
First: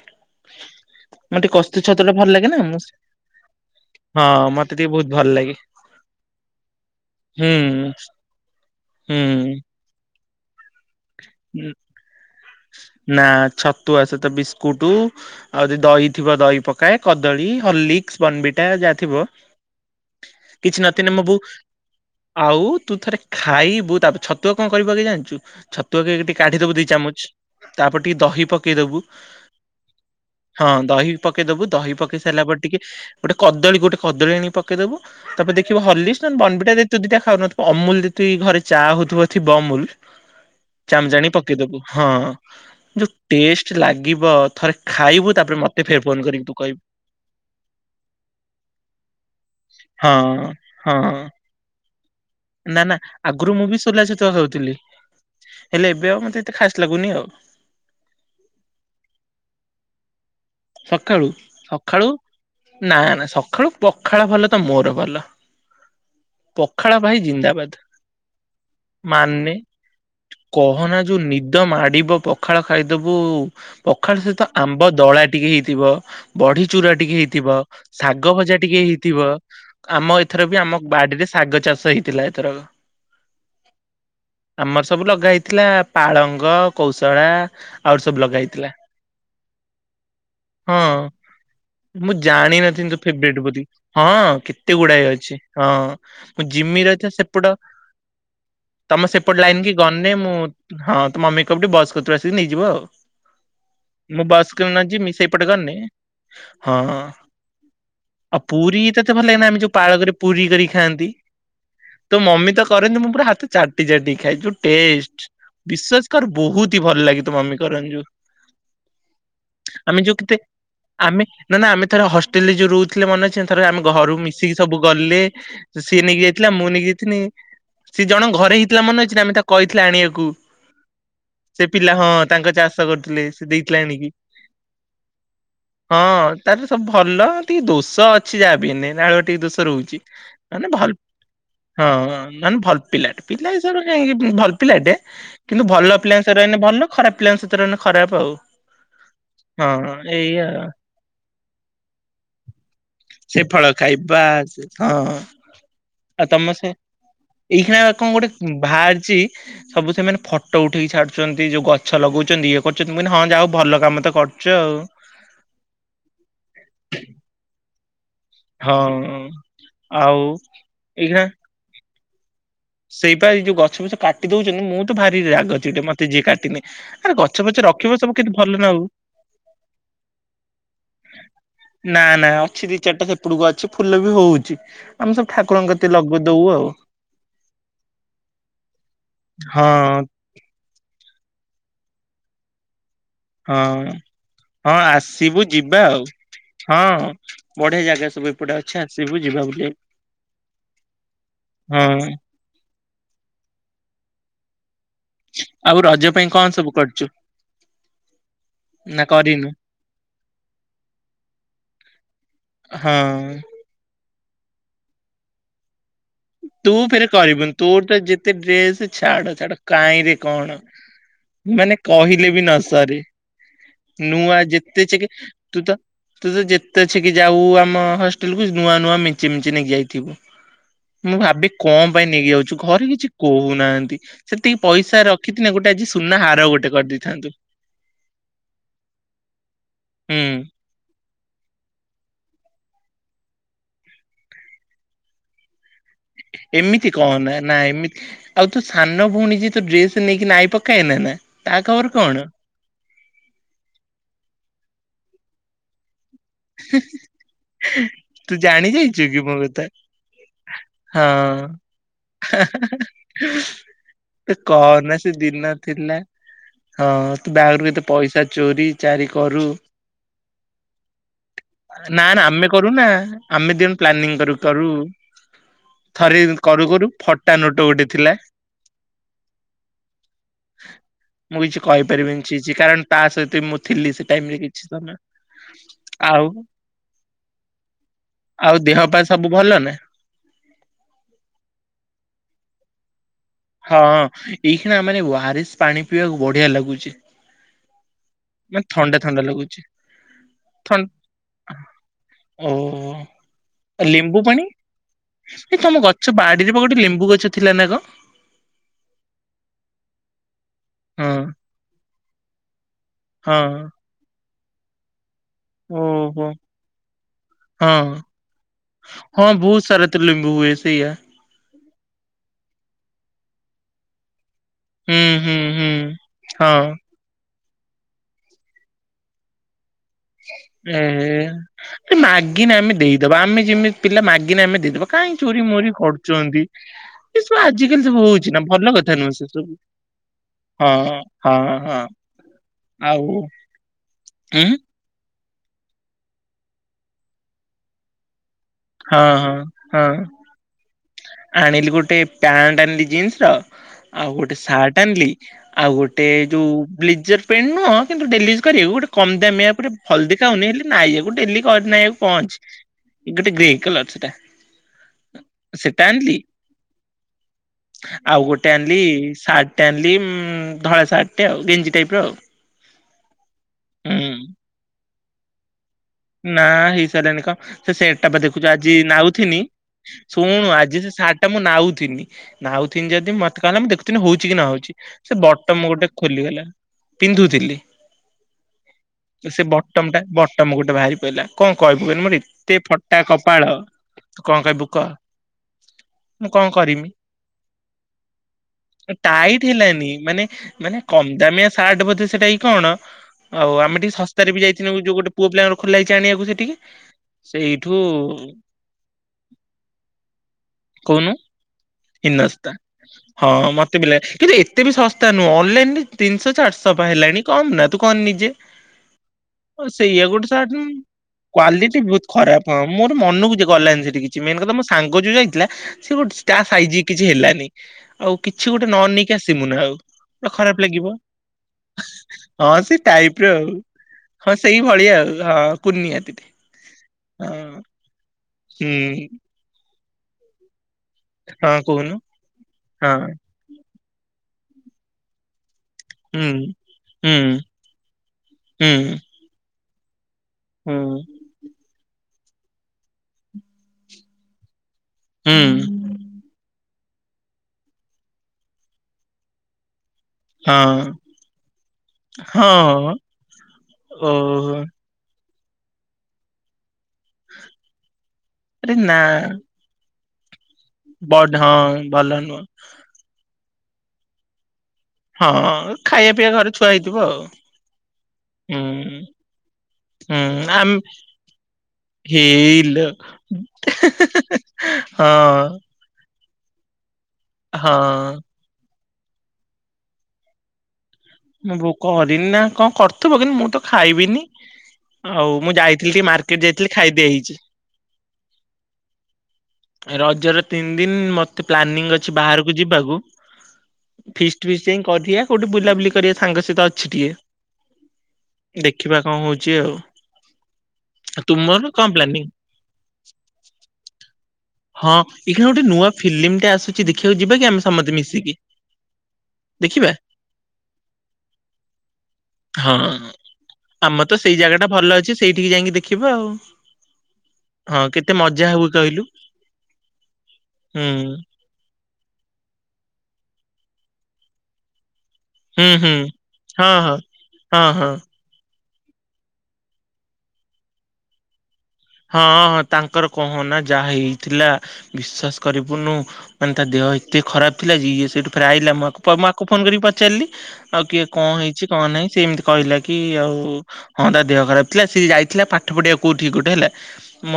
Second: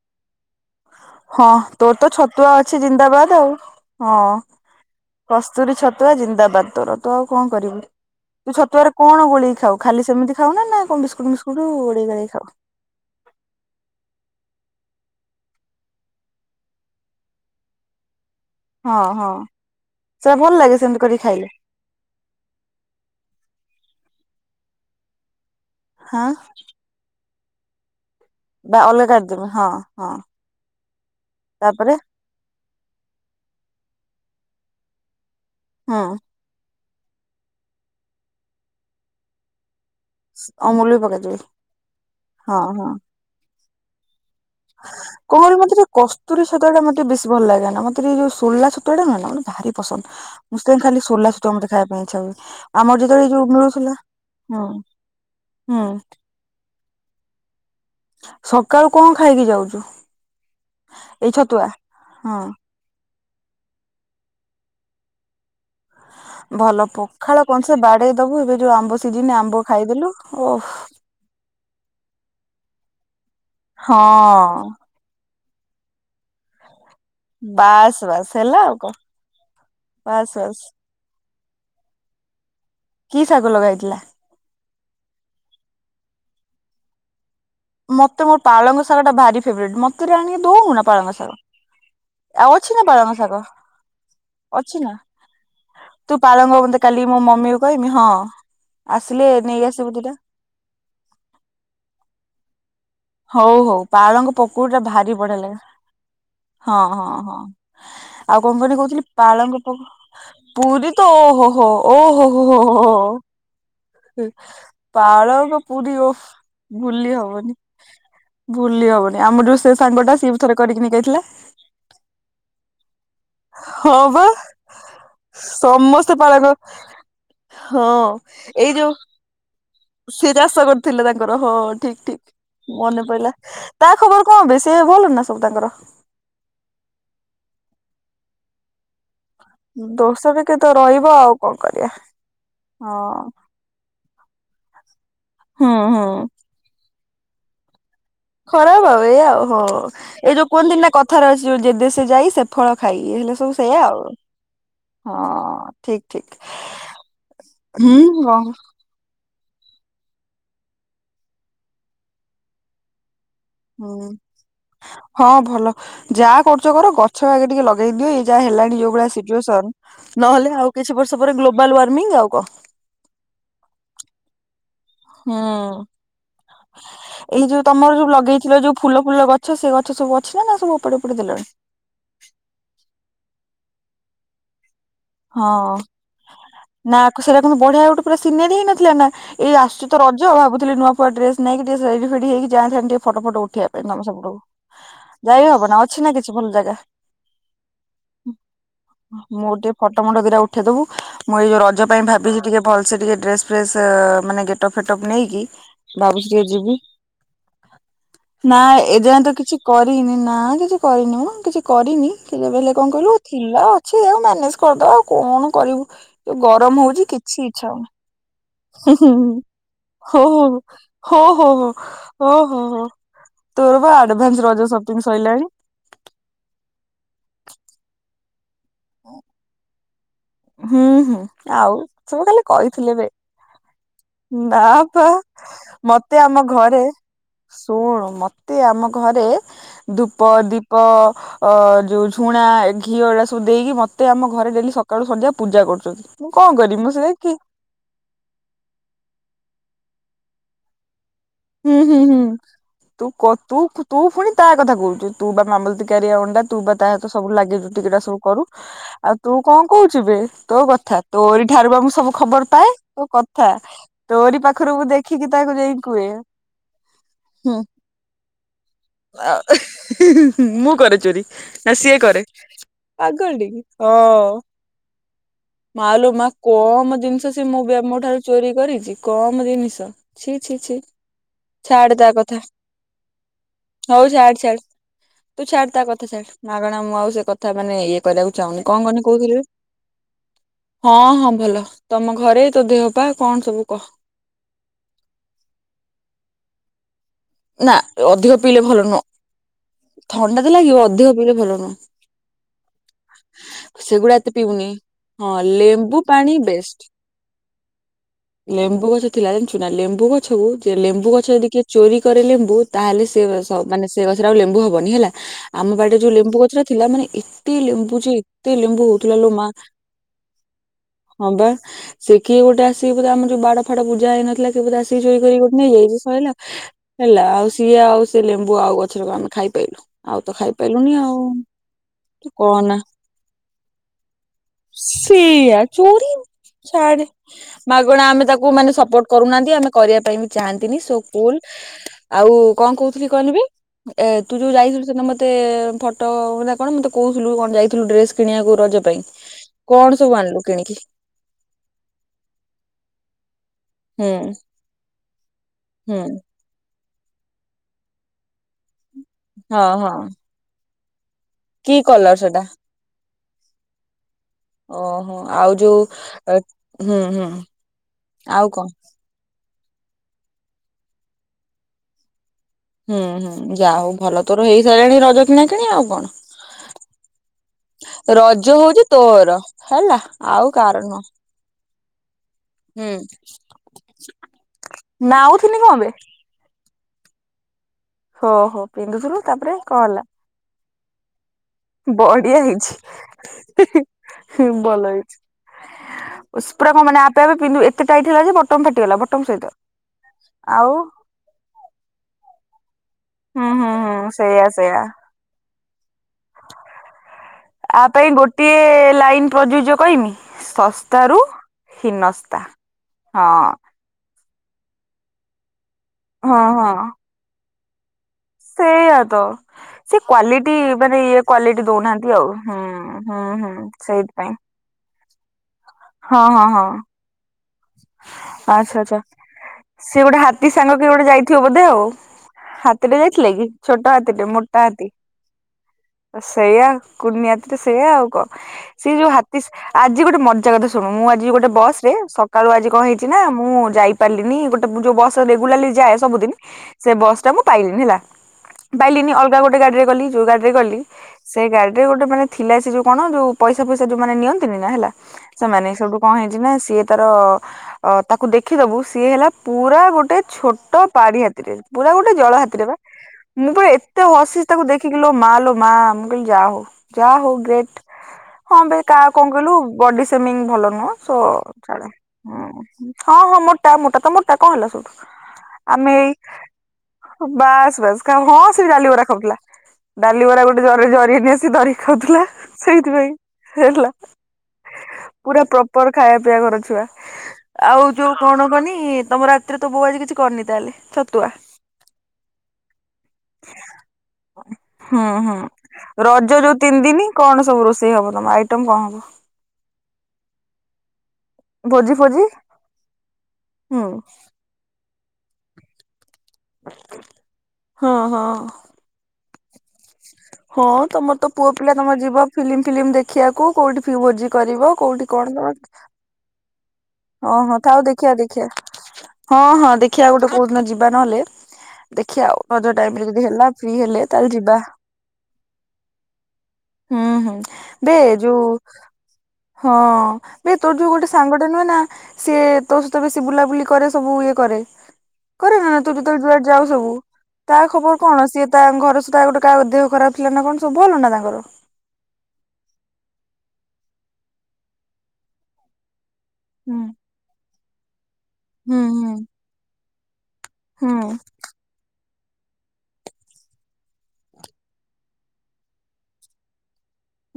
[SPEAKER 2] ମତେ
[SPEAKER 1] ହଁ
[SPEAKER 2] ଟିକେ କସ୍ତୁରୀ
[SPEAKER 1] ତୋର ତ
[SPEAKER 2] ଟା ଭଲ ଲାଗେ
[SPEAKER 1] ଛତୁଆ
[SPEAKER 2] ନା
[SPEAKER 1] ଅଛି
[SPEAKER 2] ମୁଁ
[SPEAKER 1] ଜିନ୍ଦାବାଦ। ଆଉ ହଁ
[SPEAKER 2] ମତେ ଟିକେ ବହୁତ ଭଲ ଲାଗେ
[SPEAKER 1] କସ୍ତୁରୀ ଛତୁଆ ଜିନ୍ଦାବାଦ। ତୋର ତୁ ଆଉ କଣ
[SPEAKER 2] ହୁଁ
[SPEAKER 1] କରିବୁ ତୁ ଛତୁଆରେ କଣ ଗୋଳେଇି
[SPEAKER 2] ହୁଁ।
[SPEAKER 1] ଖାଉ ଖାଲି ସେମିତି ହଣ ନା। କଣ ବିସ୍କୁଟ ମିସ୍କୁଟ ଗୋଳେଇ ଗାଳେଇ ଖାଉ
[SPEAKER 2] ନା ଛତୁଆ ସହିତ ବିସ୍କୁଟୁ। ଆଉ ଯଦି ଦହି ଥିବ ଦହି ପକାଏ କଦଳୀ, ହର୍ଲିକସ୍ ବନବିଟା ଯାହା
[SPEAKER 1] ହଁ
[SPEAKER 2] ଥିବ
[SPEAKER 1] ହଁ ସେଟା ଭଲ ଲାଗେ
[SPEAKER 2] କିଛି
[SPEAKER 1] ସେମିତି
[SPEAKER 2] ନଥିନେ
[SPEAKER 1] କରିକି
[SPEAKER 2] ମୋ ବୋ
[SPEAKER 1] ଖାଇଲେ
[SPEAKER 2] ଆଉ ତୁ ଥରେ ଖାଇ ବୁ ତାପ ଛତୁଆକୁ କଣ କରିବୁ ଆଗେ ଜାଣଚୁ? ଛୁତୁଆକେ ଏକ
[SPEAKER 1] ହଁ
[SPEAKER 2] ଟିକେ କାଢ଼ି ଦବୁ ଦି ଚାମଚ। ତାପଡ଼। ଟି ଦହି ପକେଇ
[SPEAKER 1] ବା
[SPEAKER 2] ଦବୁ
[SPEAKER 1] ଅଲଗା କାଢିଦେବି ହଁ ହଁ
[SPEAKER 2] ହଁ ଦହି ପକେଇ ଦବୁ ଦହି
[SPEAKER 1] ତାପରେ
[SPEAKER 2] ପକେଇ ସାରିଲା ପରେ ଟିକେ ଗୋଟେ କଦଳୀ ଗୋଟେ କଦ [unintelligible] ପକେଇଦବୁ। ତପରେ ଦେଖିବ
[SPEAKER 1] ହୁଁ
[SPEAKER 2] ହର୍ଲିସ ନା ବନବିଟା ଯଦିି ଦିଟା ଖାଉନଥିବୁ, ଅମୁଲ ଯେତିକି ଘରେ ଚା ହଉଥିବ ଥିବ ଅମୁଲ
[SPEAKER 1] ଅମୁଲ ବି
[SPEAKER 2] ଚାମଚା ଆଣି
[SPEAKER 1] ପକେଇଦେବି।
[SPEAKER 2] ପକେଇଦବୁ ହଁ
[SPEAKER 1] ହଁ ହଁ
[SPEAKER 2] ଯୋଉ ଟେଷ୍ଟ ସେ ଲାଗିବତ୍
[SPEAKER 1] କଣ ମତେ ତ କସ୍ତୁରି
[SPEAKER 2] ତୁ କହିବୁ।
[SPEAKER 1] ଛତୁଆଟା ମତେ ବେଶୀ ଭଲ ଲାଗେ ନା। ମତେ ଟିକେ ଯଉ ସୋଲା ଛତୁଆ ଟା ନୁହଁନା ମୋର ଭାରି ପସନ୍ଦ। ମୁଁ ସେଥିପାଇଁ ଖାଲି ସୋଲା ଛତୁଆ ମୋତେ ଖାଇବା ପାଇଁ ଇଚ୍ଛା ହୁଏ।
[SPEAKER 2] ନାଁ
[SPEAKER 1] ଆମର
[SPEAKER 2] ନାଁ
[SPEAKER 1] ଯେତେବେଳେ ଏଇ ଯୋଉ
[SPEAKER 2] ଆଗୁରୁ ମୁଁ ବି
[SPEAKER 1] ମିଳୁଥିଲା
[SPEAKER 2] ସୋଲା ଛତୁଆ
[SPEAKER 1] ହୁଁ
[SPEAKER 2] ଖାଉଥୁଲି
[SPEAKER 1] ହୁଁ
[SPEAKER 2] ହେଲେ ଏବେ ଆଉ ମତେ ଏତେ ଖାସ ଲାଗୁନି ଆଉ।
[SPEAKER 1] ସକାଳୁ କଣ ଖାଇକି ଯାଉଛୁ
[SPEAKER 2] ସକାଳୁ
[SPEAKER 1] ଏଇ ଛତୁଆ
[SPEAKER 2] ସଖାଳୁ
[SPEAKER 1] ହଁ
[SPEAKER 2] ନାଁ। ନାଁ ନାଁ ସଖାଳୁ ପଖାଳ ଭଲ ତ ମୋର ଭଲ।
[SPEAKER 1] ଭଲ
[SPEAKER 2] ଭାଇ
[SPEAKER 1] ପଖାଳ
[SPEAKER 2] ଜିନ୍ଦାବାଦ
[SPEAKER 1] କଂସେ ବାଡ଼େଇ ଦବୁ ଏବେ ଯୋଉ ଆମ୍ବ ସିଜିନିରେ
[SPEAKER 2] ମାନେ
[SPEAKER 1] ଆମ୍ବ ଖାଇଦେଲୁ ଓଃ।
[SPEAKER 2] କହନା ଉ
[SPEAKER 1] ହଁ
[SPEAKER 2] ପଖାଳ ସହିତ ଆମ୍ବ ଦଳା ଟିକେ ହେଇଥିବ। ବଢ଼ି ଚୁରା ଟିକେ ହେଇଥିବ
[SPEAKER 1] ବାସ୍ ବାସ୍
[SPEAKER 2] ଶାଗ ଭଜା
[SPEAKER 1] ହେଲା ଆଉ
[SPEAKER 2] ଟିକେ
[SPEAKER 1] କଣ
[SPEAKER 2] ହେଇଥିବ। ଆମ
[SPEAKER 1] ବାସ୍
[SPEAKER 2] ଏଥର ବି
[SPEAKER 1] ବାସ୍
[SPEAKER 2] ଆମ ବାଡି଼ରେ ଶାଗ ଚାଷ ହେଇଥିଲା ଏଥରକ।
[SPEAKER 1] କି ଶାଗ ଲଗା ହେଇଥିଲା?
[SPEAKER 2] ଆମର ସବୁ ଲଗା ହେଇଥିଲା ପାଳଙ୍ଗ କୌଶଳା। ଆହୁରି ସବୁ
[SPEAKER 1] ମତେ ମୋ
[SPEAKER 2] ଲଗା ହେଇଥିଲା
[SPEAKER 1] ପାଳଙ୍ଗ ଶାଗଟା ଭାରି ଫେବରେଟ୍ ମ
[SPEAKER 2] ହଁ ମୁଁ
[SPEAKER 1] ଆଉ ଅଛି ନା
[SPEAKER 2] ଜାଣିିନଥିଲି ତୋ
[SPEAKER 1] ପାଳଙ୍ଗ ଶାଗ
[SPEAKER 2] ଫେବ୍ରେଟ ବୋଲି। ହଁ କେତେ
[SPEAKER 1] ଅଛି ନା
[SPEAKER 2] ଗୁଡ଼ାଏ ଅଛି। ହଁ
[SPEAKER 1] ତୁ
[SPEAKER 2] ମୁଁ
[SPEAKER 1] ପାଳଙ୍ଗ ମତେ
[SPEAKER 2] ଯିମି
[SPEAKER 1] କାଲି
[SPEAKER 2] ରଇଥ
[SPEAKER 1] ମୋ ମମି
[SPEAKER 2] ସେପଟ
[SPEAKER 1] କୁ କହିମି ହଁ
[SPEAKER 2] ତମ
[SPEAKER 1] ଆସିଲେ
[SPEAKER 2] ସେପଟ ଲାଇନ
[SPEAKER 1] ନେଇ
[SPEAKER 2] କି
[SPEAKER 1] ଆସିବୁ
[SPEAKER 2] ଗନେ
[SPEAKER 1] ଦିଟା
[SPEAKER 2] ମୁଁ ହଁ ତ ମମିକୁ କହିବୁ ଟିଏ ବସ୍ କତୁରୁ ଆସି ନେଇଯିବ ଆଉ।
[SPEAKER 1] ହଉ ହୋଉ ପାଳଙ୍ଗ ପ
[SPEAKER 2] ବସ୍ କୁ ନ
[SPEAKER 1] କୁଡ଼ିରା
[SPEAKER 2] ଯିମି
[SPEAKER 1] ଭାରି ବଢ଼ିଆ
[SPEAKER 2] ସେଇପଟେ
[SPEAKER 1] ଲାଗେ।
[SPEAKER 2] ଗନେ
[SPEAKER 1] ହଁ ହଁ ହଁ ଆଉ କଁ କହନି
[SPEAKER 2] ପୁରୀ
[SPEAKER 1] କୋଉଥିଲି
[SPEAKER 2] ତତେ ଭଲ ଲାଗେନା ଆମେ
[SPEAKER 1] ପାଳଙ୍ଗ
[SPEAKER 2] ଯୋଉ
[SPEAKER 1] ପ
[SPEAKER 2] ପାଳକରେ କରିକି
[SPEAKER 1] ପୁରୀ ତ
[SPEAKER 2] ଖାଆନ୍ତି।
[SPEAKER 1] ଓ ହୋ ହୋ
[SPEAKER 2] ତୋ
[SPEAKER 1] ଓହୋ ହୋ
[SPEAKER 2] ମମି
[SPEAKER 1] ହୋ
[SPEAKER 2] ତ
[SPEAKER 1] ହୋ ହୋ।
[SPEAKER 2] କରନ୍ତି ମୁଁ ପୁରା ହାତ ଚାଟି ଚାଟି
[SPEAKER 1] ହୁ
[SPEAKER 2] ଖାଏ ଯୋଉ ଟେଷ୍ଟ।
[SPEAKER 1] ପାଳଗ ପୁରୀ
[SPEAKER 2] ବିଶ୍ଵାସ କର
[SPEAKER 1] ଓଫ୍
[SPEAKER 2] ବହୁତ ହି ଭଲ
[SPEAKER 1] ଭୁଲି
[SPEAKER 2] ଲାଗେ ତୋ
[SPEAKER 1] ହବନି
[SPEAKER 2] ମମି କରନ୍ତି ଯୋଉ
[SPEAKER 1] ଭୁଲି ହବନି ଆମ ଯୋଉ ସେ
[SPEAKER 2] ଆମେ
[SPEAKER 1] ସାଙ୍ଗ ଟା
[SPEAKER 2] ଯୋଉ
[SPEAKER 1] ସିଏ
[SPEAKER 2] କେତେ
[SPEAKER 1] ବି ଥରେ କରିକି ନେଇକି ଆଇଥିଲା
[SPEAKER 2] ଆମେ ନାଁ ନାଁ ଆମେ ଥରେ ହଷ୍ଟେଲ୍ ରେ ଯୋଉ ରୋଉଥୁଲେ ମନେଅ ସେଁ ଥର ଆମେ
[SPEAKER 1] ହଁ
[SPEAKER 2] ଘରୁ
[SPEAKER 1] ବା
[SPEAKER 2] ମିଶିକି ସବୁ ଗଲେ ଯେ ସିଏ
[SPEAKER 1] ସମସ୍ତେ
[SPEAKER 2] ନେଇକି ଯାଇଥିଲା
[SPEAKER 1] ପାଳଙ୍ଗ
[SPEAKER 2] ମୁଁ ନେଇକି ଯାଇଥିନି।
[SPEAKER 1] ହଁ
[SPEAKER 2] ସିଏ ଜଣଙ୍କ ଘରେ
[SPEAKER 1] ଏଇ
[SPEAKER 2] ହେଇଥିଲା
[SPEAKER 1] ଯୋଉ
[SPEAKER 2] ମନେ ଅଛି ନାଁ ଆମେ ତା
[SPEAKER 1] ସେ ଚାଷ କରିଥିଲେ ତାଙ୍କର ହଁ
[SPEAKER 2] ସେ ପିଲା
[SPEAKER 1] ଠିକ୍
[SPEAKER 2] ହଁ ତାଙ୍କ ଚାଷ
[SPEAKER 1] ଠିକ୍ ମନେ
[SPEAKER 2] କରୁଥିଲେ
[SPEAKER 1] ପଇଲା
[SPEAKER 2] ସେ ଦେଇଥିଲା
[SPEAKER 1] ତା
[SPEAKER 2] ଆଣିକି।
[SPEAKER 1] ଖବର କଣ ବେ ସେ ଭଲ ନା ସବୁ ତାଙ୍କର
[SPEAKER 2] ହଁ ତାର ସବୁ ଭଲ ଟିକେ ଦୋଷ ଅଛି ଯାହା ବିି ହେନେ ନାଳ ଟିଏ ଦୋଷ ରହୁଚି।
[SPEAKER 1] ଦୋଷ ଟିକେ
[SPEAKER 2] ମାନେ
[SPEAKER 1] ତ
[SPEAKER 2] ଭଲ
[SPEAKER 1] ରହିବ ଆଉ କଣ
[SPEAKER 2] ହଁ
[SPEAKER 1] କରିବା
[SPEAKER 2] ହଁ ମାନେ ଭଲ ପିଲାଟେ
[SPEAKER 1] ହଁ
[SPEAKER 2] ପିଲା ହିସାବରେ କାହିଁକି ଉଁ ଭଲ ପିଲାଟେ କିନ୍ତୁ
[SPEAKER 1] ହୁଁ
[SPEAKER 2] ଭଲ ପିଲାଙ୍କ
[SPEAKER 1] ହୁଁ
[SPEAKER 2] ସହ ରହିନେ ଭଲ ଖରାପ ପିଲାଙ୍କ ସହିତ ରହିନେ ଖରାପ ଆଉ
[SPEAKER 1] ଖରାପ ଆଉ ଏଇ ଆଉ ହୋ
[SPEAKER 2] ହଁ
[SPEAKER 1] ଏଇ
[SPEAKER 2] ଏଇଆ।
[SPEAKER 1] ଯୋଉ କୁହନ୍ତିନା କଥାରେ ଅଛି ଯୋଉ ଦେଶେ ଯାଇ ସେ ଫଳ ଖାଇ ଇଏ ହେଲେ
[SPEAKER 2] ସେ
[SPEAKER 1] ସବୁ
[SPEAKER 2] ଫଳ
[SPEAKER 1] ସେଇଆ ଆଉ
[SPEAKER 2] ଖାଇବା ସେ
[SPEAKER 1] ହଁ ଠିକ୍
[SPEAKER 2] ଆଉ
[SPEAKER 1] ଠିକ୍
[SPEAKER 2] ତମ ସେ ଏଇଖିଣା
[SPEAKER 1] ହୁଁ
[SPEAKER 2] କଣ ଗୋଟେ
[SPEAKER 1] ହଁ ।
[SPEAKER 2] ବାହାରିଛି ସବୁ ସେମାନେ ଫଟ ଉଠେଇକି ଛାଡୁଚନ୍ତି ଯୋଉ ଗଛ ଲଗୋଉଚନ୍ତି ଇଏ କରୁଚନ୍ତି ମୁଁ କହିନି ହଁ ଯହା ହୋଉ ଭଲ କାମ
[SPEAKER 1] ହୁଁ
[SPEAKER 2] ତ କରୁଛ ଆଉ।
[SPEAKER 1] ହଁ ଭଲ ଯାଆ କରୁଚ କର ଗଛ ଆଗେ ଟିକେ ଲଗେଇ ଦେଇ ଯାହା ହେଲାଣି ଯଉଭଳିଆ
[SPEAKER 2] ହଁ
[SPEAKER 1] ସିଛୁଏସନ
[SPEAKER 2] ଆଉ
[SPEAKER 1] ନ ହେଲେ ଆଉ କିଛି ବର୍ଷ
[SPEAKER 2] ଏଇଖିଣା
[SPEAKER 1] ପରେ ଗ୍ଲୋବାଲ ବୋର୍ଲଡ ମିଙ୍ଗ ଆଓ କହ
[SPEAKER 2] ସେଇପା ଏ ଯୋଉ ଗଛ ଫଛ କାଟି ଦଉଛନ୍ତି ମୁଁ ଭାରି ରାଗ
[SPEAKER 1] ହୁଁ।
[SPEAKER 2] ଚିଡ଼େ ମତେ ଯିଏ କାଟିିଲେ ଆରେ ଗଛ
[SPEAKER 1] ଏଇ ଯୋଉ
[SPEAKER 2] ପଛ
[SPEAKER 1] ତମର
[SPEAKER 2] ରଖିବ
[SPEAKER 1] ଯୋଉ
[SPEAKER 2] ସବୁ କେତେ
[SPEAKER 1] ଲଗେଇଥିଲ
[SPEAKER 2] ଭଲ ନା
[SPEAKER 1] ଯୋଉ
[SPEAKER 2] ଆଉ।
[SPEAKER 1] ଫୁଲ ଫୁଲ ଗଛ ସେ ଗଛ ସବୁ ଅଛି ନା ନା ସବୁ ଓପାଡି ଓପାଡି ଦେଲଣି?
[SPEAKER 2] ନା ନା ଅଛି ଦି ଚାରିଟା ସେପଟକୁ ଅଛି। ଫୁଲ ବି ହଉଛି। ଆମେ ସବୁ ଠାକୁରଙ୍କ
[SPEAKER 1] ହଁ
[SPEAKER 2] କତିରେ ଲଗୁ ଦଉ ଆଉ।
[SPEAKER 1] ନା ସେଇଟା କିନ୍ତୁ ବଢିଆ ଗୋଟେ ପୁର ସିନେରି ହେଇ ନଥିଲା ନା ଏଇ ଆସୁ ତ
[SPEAKER 2] ହଁ
[SPEAKER 1] ରଜ ଭାବୁିଥିଲି ନୂଆ ପର ଡ୍ରେସ୍ ନେଇକି ଡ୍ରେସ୍ ରେଡି ଫେଡି ହେଇି ଯାଇଥାନ୍ତି ଆମେ ଟିକେ ଫଟୋ ଫଟୋ ଉଠେଇବା ପାଇଁ
[SPEAKER 2] ହଁ
[SPEAKER 1] ତମ ସେପଟକୁ।
[SPEAKER 2] ହଁ
[SPEAKER 1] ଯାଇ
[SPEAKER 2] ଆସିବୁ
[SPEAKER 1] ହବ ନା
[SPEAKER 2] ଯିବା
[SPEAKER 1] ଅଛି
[SPEAKER 2] ଆଉ
[SPEAKER 1] ନା କିଛି ଭଲ ଜାଗା?
[SPEAKER 2] ହଁ ବଢିଆ ଜାଗା ସବୁ ଏପଟେ ଅଛି ଆସିବୁ ଯିବା ବୁଲି
[SPEAKER 1] ଫଟମଣ୍ଡ ଦିଇାଟା ଉଠେଇଦବୁ ମୁଁଇ ଯୋଉ ରଜ ପାଇଁ
[SPEAKER 2] ହଁ
[SPEAKER 1] ଭାବିଛି ଟିକେ ଭଲ ସେ ଟିକେ ଡ୍ରେସ୍ ଫ୍ରେସ୍ ମାନେ ତୋ ଫେଟୋ ନେଇକି
[SPEAKER 2] ଆଉ ରଜ ପାଇଁ
[SPEAKER 1] ଭାବୁଛି ଟିକେ
[SPEAKER 2] କଣ ସବୁ
[SPEAKER 1] ଯିବି
[SPEAKER 2] କରିଛୁ?
[SPEAKER 1] ନା ଏଯାଏ ତ କିଛି କରିନି ନା କିଛି କରିନି ମୁଁ କିଛି କରିନି ବଲେ କଣ କହିଲୁ
[SPEAKER 2] ହଁ।
[SPEAKER 1] ଥିଲା ଅଛି। କରିଦେ ଆଉ କଣ କରିବୁ? ଯୋଉ
[SPEAKER 2] ତୁ
[SPEAKER 1] ଗରମ ହଉଛି
[SPEAKER 2] ଫେରେ
[SPEAKER 1] କିଛି
[SPEAKER 2] କରିବୁନି
[SPEAKER 1] ଇଚ୍ଛା
[SPEAKER 2] ତୋର ତ ଯେତେ ଡ୍ରେସ୍ ଛାଡ
[SPEAKER 1] ହଉନି
[SPEAKER 2] ଛାଡ କାହିଁ ରେ
[SPEAKER 1] ହଉ
[SPEAKER 2] କଣ
[SPEAKER 1] ହଉ ହୋ ହୋ ହୋ
[SPEAKER 2] ମାନେ କହିଲେ
[SPEAKER 1] ଓ
[SPEAKER 2] ବି ନ
[SPEAKER 1] ହୋ ହୋ
[SPEAKER 2] ସରେ
[SPEAKER 1] ତୋର ବା
[SPEAKER 2] ନୂଆ
[SPEAKER 1] ଆଡଭାନ୍ସ ରଜ
[SPEAKER 2] ଯେତେ
[SPEAKER 1] ସପିଙ୍ଗ
[SPEAKER 2] ଛେକ
[SPEAKER 1] ସରିଲାଣି
[SPEAKER 2] ତୁ ତ ତୁ ତ ଯେତେ ଛେକ ଯାଉ ଆମ ହଷ୍ଟେଲ ନୂଆ ନୂଆ ମେନ୍ଚେ ମେନ୍ଚେ ନେଇକି ଯାଇଛି। [inaudible]
[SPEAKER 1] ହୁଁ ହୁଁ ଆଉ ସବୁ ଖାଲି
[SPEAKER 2] ଘରେ
[SPEAKER 1] କହିଥିଲେ ବେ
[SPEAKER 2] କିଛି କହୁନାହାନ୍ତି। ସେତିକି
[SPEAKER 1] ନା
[SPEAKER 2] ପଇସା
[SPEAKER 1] ପା
[SPEAKER 2] ରଖିଥିଲେ ଗୋଟେ ଆଜି ସୁନା
[SPEAKER 1] ମତେ
[SPEAKER 2] ହାର
[SPEAKER 1] ଆମ
[SPEAKER 2] ଗୋଟେ
[SPEAKER 1] ଘରେ
[SPEAKER 2] କରିଦେଇଥାନ୍ତୁ
[SPEAKER 1] ଶୁଣ ମତେ ଆମ ଘରେ ଧୂପ
[SPEAKER 2] ହୁଁ
[SPEAKER 1] ଦୀପ ଅ ଯୋଉ ଝୁଣା, ଘିଅ ଏଗୁଡା ସବୁ ଦେଇକି ମତେ ଆମ ଘରେ ଡେଲି ସକା ସକାଳୁ ସନ୍ଧ୍ୟା ପୂଜା କରୁଛନ୍ତି। ମୁଁ କଣ କରିବି ମୁଁ
[SPEAKER 2] ଏମିତି
[SPEAKER 1] ସେ
[SPEAKER 2] କହ
[SPEAKER 1] କି
[SPEAKER 2] ନା, ନା ଏମିତି ଆଉ ତୁ ସାନ ଭଉଣୀ ଯେ ତୋ ଡ୍ରେସ ନେଇକିନା ଆଇ ପକାଏ ନା ନା ତା
[SPEAKER 1] ହୁଁ
[SPEAKER 2] ଖବର
[SPEAKER 1] ହୁଁ
[SPEAKER 2] କଣ?
[SPEAKER 1] ହୁଁ ତୁ କ ତୁ ତୁ ପୁଣି ତା କଥା କହୁଛୁ। ତୁ ବା ମାମଲତି କାରିଆ ଅଣ୍ଡା ତୁ ବା ତା ହାତରେ ସବୁ ଲାଗିଛୁ ଟିକେଟା ସବୁ
[SPEAKER 2] ତୁ
[SPEAKER 1] କରୁ
[SPEAKER 2] ଜାଣି ଯାଇଛୁ
[SPEAKER 1] ଆଉ
[SPEAKER 2] କି ମୋ
[SPEAKER 1] ତୁ
[SPEAKER 2] କଥା
[SPEAKER 1] କଣ କହୁଛୁ ବେ, ତୋ କଥା
[SPEAKER 2] ହଁ।
[SPEAKER 1] ତୋରି ଠାରୁ ବା ମୁଁ ସବୁ ଖବର ପାଏ, ତୋ କଥା
[SPEAKER 2] ତୁ
[SPEAKER 1] ତୋରି ପାଖରୁ ମୁ
[SPEAKER 2] କହନା ସେ
[SPEAKER 1] ଦେଖିକି
[SPEAKER 2] ଦିନ
[SPEAKER 1] ତାକୁ ଯାଇଁ
[SPEAKER 2] ଥିଲା
[SPEAKER 1] କୁହେ
[SPEAKER 2] ହଁ ତୁ ବ୍ୟାଗ୍
[SPEAKER 1] ହୁଁ।
[SPEAKER 2] ରୁ କେତେ ପଇସା ଚୋରି ଚାରି କରୁ
[SPEAKER 1] ମୁଁ କରେ ଚୋରି ନା ସେ କରେ ପାଗଳ
[SPEAKER 2] ଆମେ
[SPEAKER 1] କି
[SPEAKER 2] ଦି ଜଣ
[SPEAKER 1] ହଁ
[SPEAKER 2] ପ୍ଲାନିଂ କରୁ କରୁ।
[SPEAKER 1] ମାଲୋ
[SPEAKER 2] ଥରେ
[SPEAKER 1] ମା
[SPEAKER 2] କରୁ କରୁ
[SPEAKER 1] କମ
[SPEAKER 2] ଫଟା
[SPEAKER 1] ଜିନିଷ ସେ
[SPEAKER 2] ନୋଟ
[SPEAKER 1] ମୋ
[SPEAKER 2] ଗୋଟେ
[SPEAKER 1] ବ୍ୟାଗ୍ ମୋ
[SPEAKER 2] ଥିଲା।
[SPEAKER 1] ଠାରୁ ଚୋରି କରିଛି କମ ଜିନିଷ ଛି ଛି ଛି
[SPEAKER 2] ମୁଁ କିଛି
[SPEAKER 1] ଛାଡେ ତା
[SPEAKER 2] କହିପାରିବିନି
[SPEAKER 1] କଥା
[SPEAKER 2] ଛି ଛି କାରଣ ତା ସହିତ ମୁଁ ଥିଲି ସେ
[SPEAKER 1] ହଉ
[SPEAKER 2] ଟାଇମ୍
[SPEAKER 1] ଛାଡ
[SPEAKER 2] ରେ
[SPEAKER 1] ଛାଡ।
[SPEAKER 2] କିଛି ମାନେ
[SPEAKER 1] [unintelligible] ମାଗଣା ମୁଁ ଆଉ ସେ କଥା ମାନେ ଇଏ କରିବାକୁ
[SPEAKER 2] ଆଉ
[SPEAKER 1] ଚାହୁଁନି କଣ
[SPEAKER 2] ଦେହ ପା
[SPEAKER 1] ନନି
[SPEAKER 2] ସବୁ
[SPEAKER 1] କହୁଥିଲୁ
[SPEAKER 2] ଭଲ ନା?
[SPEAKER 1] ହଁ ହଁ ଭଲ ତମ ଘରେ ତୋ ଦେହ ପା କଣ ସବୁ
[SPEAKER 2] ହଁ
[SPEAKER 1] କହ
[SPEAKER 2] ଏଇ ଖିଣା ମାନେ ଓ ଆରେସ୍ ପାଣି ପିଇିବାକୁ ବଢିଆ ଲାଗୁଛି ।
[SPEAKER 1] ନା ଅଧିକ ପିଇଲେ ଭଲ ନୁହଁ
[SPEAKER 2] ଥଣ୍ଡା ଲାଗୁଛି
[SPEAKER 1] ଥଣ୍ଡା ତ
[SPEAKER 2] ଥ
[SPEAKER 1] ଲାଗିବ ଅଧିକ ପିଇଲେ ଭଲ ନୁହଁ
[SPEAKER 2] ଓ
[SPEAKER 1] ସେଗୁଡା
[SPEAKER 2] ଲେମ୍ବୁ
[SPEAKER 1] ଏତେ
[SPEAKER 2] ପାଣି
[SPEAKER 1] ପିଇଉନି ହଁ
[SPEAKER 2] ଏ ତମ
[SPEAKER 1] ଲେମ୍ବୁ
[SPEAKER 2] ଗଛ
[SPEAKER 1] ପାଣି
[SPEAKER 2] ବାଡିରେ ବା ଗୋଟେ
[SPEAKER 1] ବେଷ୍ଟ୍
[SPEAKER 2] ଲେମ୍ବୁ ଗଛ ଥିଲା ନା କଣ?
[SPEAKER 1] ଲେମ୍ବୁ ଗଛ ଥିଲା ଜାଣିଛୁ ନା ଲେମ୍ବୁ ଗଛ କୁ
[SPEAKER 2] ହଁ
[SPEAKER 1] ଲେମ୍ବୁ ଗଛ ଯଦି କିଏ ଚୋରି କରିଲା ବହୁତ ତାହେଲେ ସେ
[SPEAKER 2] ହଁ
[SPEAKER 1] [inaudible] ମାନେ ସେ ଏଥର ଆଉ ଲେମ୍ବୁ ହବନି ହେଲା। ଆମ ବାଡ଼ିରେ ଯୋଉ
[SPEAKER 2] ଓହୋ
[SPEAKER 1] ଲେମ୍ବୁ ଗଛଟା ଥିଲା ମାନେ ଏତେ
[SPEAKER 2] ହଁ
[SPEAKER 1] ଲେମ୍ବୁ ଯେ ଏତେ ଲେମ୍ବୁ ହୋଉଥିଲା
[SPEAKER 2] ହଁ
[SPEAKER 1] ଲୋ ମା।
[SPEAKER 2] ବହୁତ ସାରା ତ ଲେମ୍ବୁ ହୁଏ ସେଇଆ।
[SPEAKER 1] ହଁ ବା। ସେ କିିଏ ଗୋଟେ ଆସିକି ବୋଧେ ଆମ ଯୋଉ ବାଡ଼ ଫାଡ଼ ବୁଜା ହେଇନଥିଲା କିଏ ବୋଧେ
[SPEAKER 2] ହୁଁ
[SPEAKER 1] ଆସିକି ଚୋରି
[SPEAKER 2] ହୁଁ
[SPEAKER 1] କରିକି ଗୋଟେ
[SPEAKER 2] ହୁଁ
[SPEAKER 1] ନେଇଯାଇଛି ସଇଲା।
[SPEAKER 2] ହଁ
[SPEAKER 1] ଆଉ ସିଏ ଆଉ ସେ ଲେମ୍ବୁ ଆଉ ଗଛରେ କଣ ଆମେ ଖାଇପାଇଲୁ। ଆଉ ତ
[SPEAKER 2] ଏ
[SPEAKER 1] ଖାଇପାଇଲୁନି ଆଉ।
[SPEAKER 2] ସେ
[SPEAKER 1] ତୁ
[SPEAKER 2] ମାଗିନେ ଆମେ
[SPEAKER 1] କହନା
[SPEAKER 2] ଦେଇଦବା ଆମେ ଯେମିତି ପିଲା ମାଗିନେ ଆମେ ଦେଇଦବା। କାଇଁ ଚୋରି
[SPEAKER 1] ସେଇଆ
[SPEAKER 2] ମୋରି
[SPEAKER 1] ଚୋରି
[SPEAKER 2] କରୁଚନ୍ତି।
[SPEAKER 1] ଛାଡେ
[SPEAKER 2] ଏ ସବୁ ଆଜିକାଲି
[SPEAKER 1] ମାଗଣା
[SPEAKER 2] ସବୁ
[SPEAKER 1] ଆମେ
[SPEAKER 2] ହଉଚି ନା
[SPEAKER 1] ତାକୁ ମାନେ
[SPEAKER 2] ଭଲ କଥା
[SPEAKER 1] ସପୋର୍ଟ
[SPEAKER 2] ନୁହେଁ ସେ
[SPEAKER 1] କରୁନାହାନ୍ତି
[SPEAKER 2] ସବୁ।
[SPEAKER 1] ଆମେ କରିବା ପାଇଁ ବି ଚାହାନ୍ତିନି ସୋ
[SPEAKER 2] ହଁ
[SPEAKER 1] କୁଲ
[SPEAKER 2] ହଁ। ହଁ
[SPEAKER 1] ଆଉ କଣ
[SPEAKER 2] ଆଉ
[SPEAKER 1] କୋହୁଥିଲି କହନି ବେ ଏ ତୁ
[SPEAKER 2] ଉଁ
[SPEAKER 1] ଯୋଉ ଯାଇଥିଲୁ ସେଦିନ ମତେ ଫଟ କଥା କଣ ମତେ କୋଉଥୁଲୁ କଣ ଯାଇଥିଲୁ ଡ୍ରେସ କିଣିବାକୁ ରଜ
[SPEAKER 2] ହଁ
[SPEAKER 1] ପାଇଁ
[SPEAKER 2] ହଁ ହଁ
[SPEAKER 1] କଣ ସବୁ ଆଣିଲୁ କିଣିକି?
[SPEAKER 2] ଆଣିଲି ଗୋଟେ ପ୍ୟାଣ୍ଟ ଆଣିଲି ଜିନ୍ସ ର ଆଉ
[SPEAKER 1] ହୁଁ
[SPEAKER 2] ଗୋଟେ ସାର୍ଟ ଆଣିଲି ଆଉ
[SPEAKER 1] ହୁଁ
[SPEAKER 2] ଗୋଟେ ଯୋଉ ବ୍ଲିଜର୍ ପେଣ୍ଟ ନୁହଁ କିନ୍ତୁ ଡେଲି ୟୁଜ କରିବାକୁ ଗୋଟେ କମ୍ ଦାମିଆ
[SPEAKER 1] ହଁ
[SPEAKER 2] ପରେ
[SPEAKER 1] ହଁ
[SPEAKER 2] ଭଲ୍ ଦେଖା ହୋଉନି ହେଲେ ନାଇଁ ଯେ ଗୋଟ୍ ଡେଲି ଘରେ
[SPEAKER 1] କି
[SPEAKER 2] ନାଇବାକୁ
[SPEAKER 1] କଲର
[SPEAKER 2] କଣ ଅଛି।
[SPEAKER 1] ସେଟା?
[SPEAKER 2] ଇ ଗୋଟେ ଗ୍ରେ କଲର୍ ସେଟା।
[SPEAKER 1] ଓହୋ ଆଉ ଯୋଉ
[SPEAKER 2] ସେଟା ଆଣିଲି
[SPEAKER 1] ହୁଁ ହୁଁ
[SPEAKER 2] ଗୋଟେ
[SPEAKER 1] ଆଉ କଣ?
[SPEAKER 2] ଆଣିଲି ସାର୍ଟ ଟେ ଆଣିଲି ଧଳା ସାର୍ଟ ଟେ ଆଉ ଗେଞ୍ଜି ଟାଇପ୍ ର ଆଉ।
[SPEAKER 1] ହୁଁ ହୁଁ। ଯା ହୋଉ
[SPEAKER 2] ହୁଁ।
[SPEAKER 1] ଭଲ ତୋର ହେଇ ସାରିଲାଣି ର କିଣା କିଣି ଆଉ। କଣ
[SPEAKER 2] ନା ହେଇସାରିଲାଣି କଣ। ସେ ସେଟ୍ ଟା ବା
[SPEAKER 1] ରଜ
[SPEAKER 2] ଦେଖୁଚୁ ଆଜି
[SPEAKER 1] ହଉଛି ତୋର
[SPEAKER 2] ନାଉଥିନି।
[SPEAKER 1] ହେଲା ଆଉ
[SPEAKER 2] ଶୁଣୁ ଆଜି
[SPEAKER 1] କାର
[SPEAKER 2] ସେ
[SPEAKER 1] ନୁହଁ
[SPEAKER 2] ସାର୍ଟ ଟା ମୁଁ ନାଉଥିନି ନାଉଥିନି
[SPEAKER 1] ହୁଁ
[SPEAKER 2] ଯଦି ମତେ କଣ ହେଲା ମୁଁ ଦେଖୁିଥିନି ହୋଉଚି କି ନ ହୋଉଚି ସେ
[SPEAKER 1] ନାଉଥିନି କଣ
[SPEAKER 2] ବଟମ
[SPEAKER 1] ବେ
[SPEAKER 2] ଗୋଟେ ଖୋଲିଗଲା। ପିନ୍ଧୁଥିଲି।
[SPEAKER 1] ହୋ ହୋ ପିନ୍ଧୁଥୁଲୁ
[SPEAKER 2] ସେ
[SPEAKER 1] ତାପରେ କଣ
[SPEAKER 2] ବଟମ
[SPEAKER 1] ହେଲା।
[SPEAKER 2] ବଟମ ଗୋଟେ ଟା ବାହାରି ପଇଲା। କଣ କହିବୁ କନି ମୋରୋ
[SPEAKER 1] ବଢିଆ
[SPEAKER 2] ଏତେ
[SPEAKER 1] ହେଇଛି
[SPEAKER 2] ଫଟା କପାଳ ତୁ କଣ କଇବୁ କ।
[SPEAKER 1] ଭଲ ହେଇଛି।
[SPEAKER 2] ମୁଁ କଣ
[SPEAKER 1] ପୁରା
[SPEAKER 2] କରମି।
[SPEAKER 1] ମାନେ ଆପେ ଆପେ ପିନ୍ଧୁ ଏତେ ଟାଇଟ୍ ହେଲା ଯେ ବଟମ ଫାଟିଗଲା ବଟମ
[SPEAKER 2] ଟାଇଟ୍
[SPEAKER 1] ସହିତ।
[SPEAKER 2] ହେଲାନି ମାନେ
[SPEAKER 1] ଆଉ
[SPEAKER 2] ମାନେ କମ୍ ଦାମିଆ ସାର୍ଟ ବୋଧେ ସେଟା କି କଣ।
[SPEAKER 1] ହୁଁ
[SPEAKER 2] ଆଉ
[SPEAKER 1] ହୁଁ
[SPEAKER 2] ଆମେ ଟିକେ
[SPEAKER 1] ହୁଁ
[SPEAKER 2] ଶସ୍ତାରେ ବି
[SPEAKER 1] ସେଇଆ
[SPEAKER 2] ଯାଇଥିଲୁ
[SPEAKER 1] ସେଇଆ।
[SPEAKER 2] ଯୋଉ ଗୋଟେ ପୁଅ ପିଲାଙ୍କର [unintelligible] ସେଠିକି ସେଇଠୁ
[SPEAKER 1] ଆ ପାଇଁ ଗୋଟିଏ ଲାଇନ୍ ପ୍ରଯୁଜ୍ୟ କଇମି ଶସ୍ତା
[SPEAKER 2] କହୁନୁ
[SPEAKER 1] ରୁ ହିନସ୍ତା ହଁ।
[SPEAKER 2] ମତେ ବି ଲାଗେ କିନ୍ତୁ ଏତେ ବି ଶସ୍ତା ନୁଅ ଅନଲାଇନ୍ ରେ ତିନିଶ ଚାରିଶ ପା ହେଲାଣି କମ୍ ନା। ତୁ କନି
[SPEAKER 1] ସେଇଆା ତ ସେ କ୍ଵାଲିଟ୍
[SPEAKER 2] ହୁଁ କ୍ୱାଲିଟି ବୋହୁତ ଖରାପ
[SPEAKER 1] ହୁଁ
[SPEAKER 2] ହଁ। ମୋରୋ
[SPEAKER 1] ହୁଁ
[SPEAKER 2] ମନକୁ ଯେ
[SPEAKER 1] ହୁଁ
[SPEAKER 2] ଗଲାଣି ସେଠି କିଛି
[SPEAKER 1] ସେଇଥିପାଇଁ।
[SPEAKER 2] ମେନ୍ କଥା ମୋ ସାନ୍ ଙ୍ଗ ଯୋଉ ଯାଇଥିଲା ସେଏ ଗୋଟ
[SPEAKER 1] ହଁ
[SPEAKER 2] ତା
[SPEAKER 1] ହଁ ହଁ
[SPEAKER 2] ସାଇଜି କିଛି ହେଲାନି। ଆଉ କିଛି ଗୋଟେ ନ
[SPEAKER 1] ଆଚ୍ଛା ଆଚଛା
[SPEAKER 2] ନେଇକି ଆସିବୁ ନା ଆଉ।
[SPEAKER 1] ସି ଗୋଟେ
[SPEAKER 2] ପୁରା
[SPEAKER 1] ହାତୀ
[SPEAKER 2] ଖରାପ
[SPEAKER 1] ସାଙ୍ଗ କି
[SPEAKER 2] ଲାଗିବ
[SPEAKER 1] ଗୋଟେ ଯାଇଥିବ ବୋଧେ ଆଉ
[SPEAKER 2] ହଁ ସେ
[SPEAKER 1] ହାତୀଟେ
[SPEAKER 2] ଟାଇପ
[SPEAKER 1] ଯାଇଥିଲେ
[SPEAKER 2] ର
[SPEAKER 1] କି
[SPEAKER 2] ଆଉ
[SPEAKER 1] ଛୋଟ ହାତୀଟେ
[SPEAKER 2] ହଁ
[SPEAKER 1] ମୋଟା ହାତୀ।
[SPEAKER 2] ସେଇଭଳିଆ ଆଉ ହଁ କୁନିଆତିଟେ।
[SPEAKER 1] ସେଇଆ
[SPEAKER 2] ହଁ
[SPEAKER 1] କୁନିହାତିତ ସେଇୟା ଆଉ କଣ ସେ ଯୋଉ
[SPEAKER 2] ହୁଁ
[SPEAKER 1] ହାତୀ ଆଜି ଗୋଟେ ମଜା କଥା ସୁ ତ ମୁଁ ଆଜି ଗୋଟେ
[SPEAKER 2] ହଁ
[SPEAKER 1] ବସ ରେ
[SPEAKER 2] କହୁନୁ
[SPEAKER 1] ସ ଆଜି କଣ ହେଇଚି
[SPEAKER 2] ହଁ
[SPEAKER 1] ନା ମୁଁ ମୁଁ ଯାଇ ପାରିଲିନି ଗୋଟେ ମୁଁ ଯୋଉ ବସ ତ ରେଗୁଲାଲି ଯାଏ
[SPEAKER 2] ହୁଁ
[SPEAKER 1] ସବୁଦିନି ସେ
[SPEAKER 2] ହୁଁ
[SPEAKER 1] ବସ୍ ଟା ମୁଁ ପାଇଲିନି ହେଲା
[SPEAKER 2] ହୁଁ।
[SPEAKER 1] ପାଇଲିନି ଅଲଗା ଗୋଟେ ଗାଡିରେ ଗଲି। ଯୋଉ ଗାଡି ରେ ଗଲି
[SPEAKER 2] ହୁଁ
[SPEAKER 1] ସେଇ ଗାଡି ଏ ଗୋଟେ ମାନ ଥିଲା ସେ ଯୋଉ କଣ ଯୋଉ ପଇସା ଫଇସା ଯଉ ମାନ ନିଅନ୍ତିନି ନା ହେଲା
[SPEAKER 2] ହୁଁ
[SPEAKER 1] ସେମାନେ ସବୁ କଣ ହେଇଛି ନା ସିଏ ତାର ତାକୁ ଦେଖିଦବୁ ସିଏ ହେଲା ପୁରା ଗୋଟ ଟେ
[SPEAKER 2] ହଁ
[SPEAKER 1] ଛୋଟ ପାରି ହାତିଟେ ପୁରା ଗୋଟେ ଜଳ ହାତୀଟେ ବା
[SPEAKER 2] ହଁ
[SPEAKER 1] ମୁଁ ପା ଏତେ ହସିଚି
[SPEAKER 2] ଓହୋ
[SPEAKER 1] ତାକୁ ଦେଖିକି ଲୋ ମା ଲୋ ମା ମୁ କହିଲି ଯା ହ ଯା ହଉ ଗ୍ରେଟ। ହଁ
[SPEAKER 2] ଆରେ
[SPEAKER 1] ବେ
[SPEAKER 2] ନା
[SPEAKER 1] କାଆ କଣ କହିଲୁ ବଡି ସୁମିଙ୍ଗ ଭଲ। ନୁଅ ସୋ
[SPEAKER 2] ବଡ୍ ହଁ
[SPEAKER 1] ଛାଡ
[SPEAKER 2] ଭଲ ନୁହଁ।
[SPEAKER 1] ହୁଁ ହଁ ହଁ ମୋ ଟା ମୋଟା ତ ମୋଟା କଅଁ ହେଲା ସେଇ
[SPEAKER 2] ହଁ
[SPEAKER 1] ଆମେ
[SPEAKER 2] ଖାଇବା
[SPEAKER 1] ଏଇ
[SPEAKER 2] ପିଇବା ଘରେ ଛୁଆ ହେଇଥିବ ଆଉ।
[SPEAKER 1] ବାସ୍ ବାସ୍ କା ହଁ
[SPEAKER 2] ହୁଁ
[SPEAKER 1] ସେ ଡାଲି ବରା ଖାଉଥିଲା ଡାଲି ବରା
[SPEAKER 2] ହୁଁ
[SPEAKER 1] ଗୋଟେ
[SPEAKER 2] ଆମ୍
[SPEAKER 1] ଜରିରେ ଜରିଏ ନେଇଆସିଚି ଧରିକି ଖାଉଥିଲା
[SPEAKER 2] ହେଇଲୋ
[SPEAKER 1] ସେଇଥିପାଇଁ ହେଲା
[SPEAKER 2] ହଁ
[SPEAKER 1] ପୁରା ପ୍ରପର ଖାଇବା ସେ ଘର ଛୁଆ। ଆଉ
[SPEAKER 2] ହଁ।
[SPEAKER 1] ଯୋଉ କଣ କନି ତମ ରାତିରେ ତୋ ବୋଉ ଆଜି କିଛି କରିନି ତାହେଲେ ଛ
[SPEAKER 2] ଭୋକ ମରିନି ନା କଣ କରୁଥୁବ କିନ୍ତୁ ମୁଁ ତ ଖାଇବିନି
[SPEAKER 1] ହୁଁ
[SPEAKER 2] ଆଉ
[SPEAKER 1] ହୁଁ।
[SPEAKER 2] ମୁଁ ଯାଇଥିଲି ଟିକେ
[SPEAKER 1] ରଜ
[SPEAKER 2] ମାର୍କେଟ
[SPEAKER 1] ଯୋଉ
[SPEAKER 2] ଯାଇଥିଲି
[SPEAKER 1] ତିନି ଦିନି
[SPEAKER 2] ଖାଇଦିଇ ଆଇଚି,
[SPEAKER 1] କଣ ସବୁ ରୋଷେଇ ହବ ତମ ଆଇଟମ କଣ ହବ
[SPEAKER 2] ରଜର ତିନି ଦିନି ମତ୍ ମତେ ପ୍ଲାନିଂ
[SPEAKER 1] ଭୋଜି
[SPEAKER 2] ଅଛି
[SPEAKER 1] ଫୋଜି
[SPEAKER 2] ବାହାରକୁ ଯିବାକୁ
[SPEAKER 1] ହୁଁ।
[SPEAKER 2] ଫିଷ୍ଟ ଫିଷ୍ଟିଙ୍ଗି କରିିଥିଆ। କୋଉଠିୁ ବୁଲାବୁ ସାଙ୍ଗସହିତ ଅଛି
[SPEAKER 1] ହଁ ହଁ।
[SPEAKER 2] ଟିକେ ଦେଖିବା କଣ ହୋଉଚି। ଚି ଆଉ
[SPEAKER 1] ହଁ ତମର
[SPEAKER 2] ଆଉ
[SPEAKER 1] ତ ପୁଅ
[SPEAKER 2] ତୁମର
[SPEAKER 1] ପିଲା
[SPEAKER 2] କଣ
[SPEAKER 1] ତମର ଯିବ
[SPEAKER 2] ପ୍ଲାନିଂ?
[SPEAKER 1] ଫିଲ୍ମ ଫିଲିମ ଦେଖିବାକୁ କୋଉଠି ଫି ଭୋଜି କରିବ
[SPEAKER 2] ହଁ
[SPEAKER 1] କୋଉଠି କଣ
[SPEAKER 2] ଏଇଖିନେ
[SPEAKER 1] ତମର
[SPEAKER 2] ଗୋଟେ ନୂଆ ଫିଲ୍ମ ଟା ଆସୁ
[SPEAKER 1] ହଁ ହଁ ଥାଉ ଆଉ ଦେଖିବା ଦେଖିବା ହଁ ହଁ ଦେଖିବା ଗୋଟେ କୋଉ ଦିନ ଯିବା ନହେଲେ ଦେଖିବା ରଜ
[SPEAKER 2] ହଁ।
[SPEAKER 1] ଟାଇରେ ଯଦି ହେଲା ଫ୍ରି ହେଲେ
[SPEAKER 2] ଆମର ତ
[SPEAKER 1] ତାହଲେ
[SPEAKER 2] ସେଇ
[SPEAKER 1] ଯିବା
[SPEAKER 2] ଜାଗା ଟା ଭଲ ଅଛି ସେଇଠିକି ଯାଇକି ଦେଖିବା ଆଉ।
[SPEAKER 1] ହୁଁ ହୁଁ
[SPEAKER 2] ହଁ
[SPEAKER 1] ବେ
[SPEAKER 2] କେତେ
[SPEAKER 1] ଯୋଉ
[SPEAKER 2] ମଜା ହୁଏ କହିଲୁ
[SPEAKER 1] ହଁ ବେ ତୋର
[SPEAKER 2] ହୁଁ
[SPEAKER 1] ଯୋଉ ଗୋଟେ ସାଙ୍ଗଟେ ନୁହେଁ ନା ସିଏ ତୋ ସହିତ ବେଶୀ ବୁଲାବୁଲି କରେ ସବୁ ଇଏ କରେ।
[SPEAKER 2] ହୁଁ
[SPEAKER 1] କରେନି ନା
[SPEAKER 2] ହୁଁ।
[SPEAKER 1] ତୁ ଯେତେବେଳେ ଯୁଆଡେ ଯାଉ
[SPEAKER 2] ହଁ
[SPEAKER 1] ସବୁ
[SPEAKER 2] ହଁ
[SPEAKER 1] ତା
[SPEAKER 2] ହଁ ହଁ
[SPEAKER 1] ଖବର କଣ ସି ତାଙ୍କ ଘର ସୁଧା ଗୋଟେ କାହା ଦେହ ଖରାପ ଥିଲା ନା କଣ ସବୁ ଭଲ ନା ତାଙ୍କର?
[SPEAKER 2] ହଁ ହଁ ତାଙ୍କର କହନା ଯାହା ହେଇଥିଲା ବିଶ୍ଵାସ କରିବୁନୁ। ମାନେ ତା
[SPEAKER 1] ହୁଁ
[SPEAKER 2] ଦେହ ଏତେ ଖରାପ। ଥିଲା ଯେ ଇଏ ସେଇ ଥରେ ଆଇଲ
[SPEAKER 1] ହୁଁ
[SPEAKER 2] ମତେ
[SPEAKER 1] ହୁଁ
[SPEAKER 2] [unintelligible] ମୁଁ ଆକୁ ଫୋନ କରିିବ ପ ଚଲି ଆଉ
[SPEAKER 1] ହୁଁ
[SPEAKER 2] କିଏ କଣ ହେଇଚି କଣ ନାଇ‌ଁ। ସେ ଏମିତି କହିଲା କି ଆଉ ହଁ ତା ଦେହ ଖରାପ ଥିଲା ସେ ଯାଇଥିଲା ପାଠ ପଢିବା କୁ କୋଉଠି ଗୋଟେ ହେଲା।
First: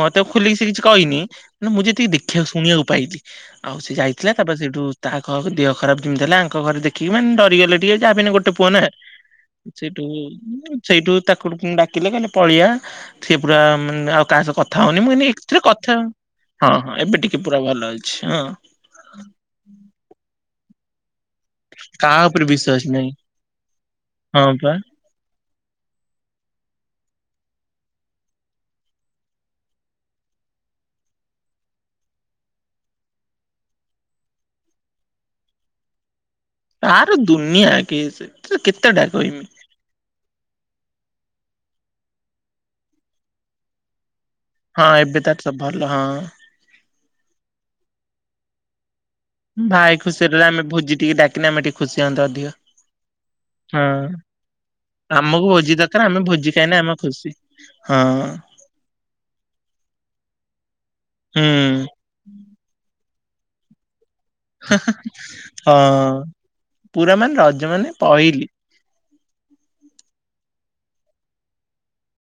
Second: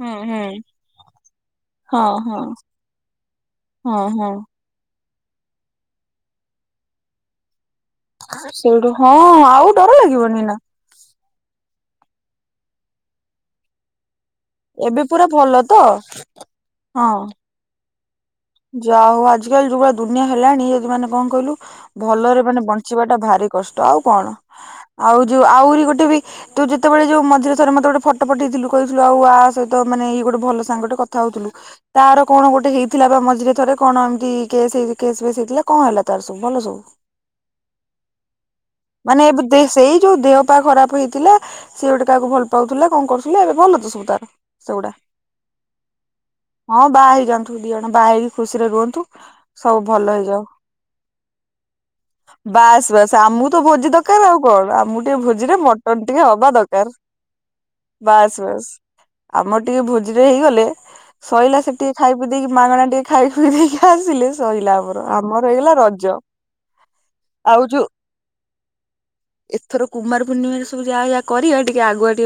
[SPEAKER 1] ହୁଁ
[SPEAKER 2] ଖୋଲିକି
[SPEAKER 1] ହୁଁ
[SPEAKER 2] ସେ କିଛି କହିନି ମ ମୁଁ ଯେତିକି
[SPEAKER 1] ହଁ ହଁ
[SPEAKER 2] ଦେଖିବାକୁ ଶୁଣିବାକୁ ପାଇଲି ଆଉ ସେ
[SPEAKER 1] ହଁ
[SPEAKER 2] ଯାଇଥିଲା
[SPEAKER 1] ହଁ
[SPEAKER 2] ତାପରେ ସେଇଠୁ ତାହା ଖରକୁ ଦେହ ଖରାପ ଯେମିତି ହେଲା ଆଙ୍କ ଘରେ ଦେଖିକି ମାନେ ଡରିଗଲେ। ଠିକ ଅଛି ଯାହାବି ହେଲେ ଗୋଟେ ପୁଅ ନା
[SPEAKER 1] ସେଇଠୁ ହଁ ଆଉ ଡର
[SPEAKER 2] ସେଇଠୁ
[SPEAKER 1] ଲାଗିବନି ନା
[SPEAKER 2] ସେଇଠୁ ତା ଡାକିଲେ କହିଲେ ପଳିଆ ସେ ପୁରା ଆଉ ତା ସହ କଥା ହୋଅନି
[SPEAKER 1] ଏବେ
[SPEAKER 2] ମୁଁ କହିନି
[SPEAKER 1] ପୁରା
[SPEAKER 2] ଏଥିରେ
[SPEAKER 1] ଭଲ ତ
[SPEAKER 2] କଥା ହଁ ହଁ ଏବେ ଟିକେ ପୁରା ଭଲ ଅଛି। ହଁ
[SPEAKER 1] ଯାହା ହୋଉ ଆଜି କାଲି ଯୁଗ ଦୁନଆଁ ହେଲାଣି ଯଦି ମା କଣ କହିଲୁ
[SPEAKER 2] କାହା
[SPEAKER 1] ଭଲରେ
[SPEAKER 2] ଉପରେ
[SPEAKER 1] ମାନେ
[SPEAKER 2] ବିଶ୍ଵାସ ନାହିଁ
[SPEAKER 1] ବଞ୍ଚିବାଟା ଭାରି କଷ୍ଟ ଆଉ କଣ
[SPEAKER 2] ହଁ ପା।
[SPEAKER 1] ଆଉ ଯୋଉ ଆହୁରି ଗୋଟେ ବି ତୁ ଯେତେବେଳେ ଯୋଉ ମିଝି ଥରେ ମତେ ଗୋଟେ ଫଟୋ ପଠେଇଥିଲୁ କହିଥିଲୁ ଆଉ ଆ ସହିତ ତୋ ମାନେ ଏଇ ଗୋଟେ ଭଲ ସାଙ୍ଗଟେ କଥା ହୋଉଥିଲୁ ତାର କଣ ଗୋଟେ ହେଇଥିଲା ବା ମ ଝିରେ ଥରେ କଣ ଏମିତି କେସ୍ କେସ୍ ବେସ୍ ହେଇଥିଲା କଣ ହେଲା ତାର ସବୁ ଭଲ ସବୁ
[SPEAKER 2] ତାର ଦୁନିଆ କେସେ ସେ କେତେଟା
[SPEAKER 1] ମାନେ ଏବେ
[SPEAKER 2] କହମି।
[SPEAKER 1] ଦେ ସେଇ ଯୋଉ ଦେହ ପା ଖରାପ ହେଇଥିଲା ସିଏ ଗୋଟେ କାହାକୁ ଭଲ ପାଉଥିଲା କଣ କରୁଥିଲେ ଏବେ ଭଲ ତୋ ସବୁ ତାର
[SPEAKER 2] ହଁ
[SPEAKER 1] ସେଗୁଡା
[SPEAKER 2] ଏବେ ତାର ସବୁ ଭଲ ହଁ।
[SPEAKER 1] ହଁ ବାହା ହେଇ ଯାଆନ୍ତୁ ଦି ବାହା ଖୁସିରେ ରୁହନ୍ତୁ। ସବୁ
[SPEAKER 2] ଭାଇ
[SPEAKER 1] ଭଲ
[SPEAKER 2] ଖୁସି
[SPEAKER 1] ହେଇଯାଉ
[SPEAKER 2] ହେଲେ ଆମେ ଭୋଜି ଟିକେ ଡାକିଲେ ଆମେ ଟିକେ ଖୁସି ହଅନ୍ତେ ଅଧିକ
[SPEAKER 1] ବାସ୍ ବାସ୍ ଆମକୁ ତ ଭୋଜି
[SPEAKER 2] ହଁ।
[SPEAKER 1] ଦରକାର ଆଉ କଣ ଆମ ଟିକେ
[SPEAKER 2] ଆମକୁ
[SPEAKER 1] ଭୋଜିରେ
[SPEAKER 2] ଭୋଜି
[SPEAKER 1] ମଟନ
[SPEAKER 2] ଦରକାର ଆମେ
[SPEAKER 1] ଟିକେ ହବା
[SPEAKER 2] ଭୋଜି ଖାଇଲେ
[SPEAKER 1] ଦରକାର
[SPEAKER 2] ଆମେ ଖୁସି ହଁ
[SPEAKER 1] ବାସ୍ ବାସ୍ ଆମର ଟିକେ ଭୋଜି ରେ ହେଇଗ ଗଲେ
[SPEAKER 2] ହୁଁ
[SPEAKER 1] ଶୋଇଲା ସେ ଟିକେ ଖାଇ ପି ଦେଇେଇକି ମାଗଣା ଟିକେ ଖାଇ ଫୁଇ ଦେଖା ଆସିଲେ ସରିଲା ଆମର ଆମର ହେଇଗଲା ରଜ
[SPEAKER 2] ହଁ ପୁରା ମାନେ
[SPEAKER 1] ଆଉ
[SPEAKER 2] ରଜ
[SPEAKER 1] ଯୋଉ
[SPEAKER 2] ମାନେ ପହିଲି।
[SPEAKER 1] ଏଥର କୁମାର ପୂର୍ଣ୍ଣିମ ସ ଯାହା ଯା କରିବା ଟିକେ ଆଗୁଆ ଟିକେ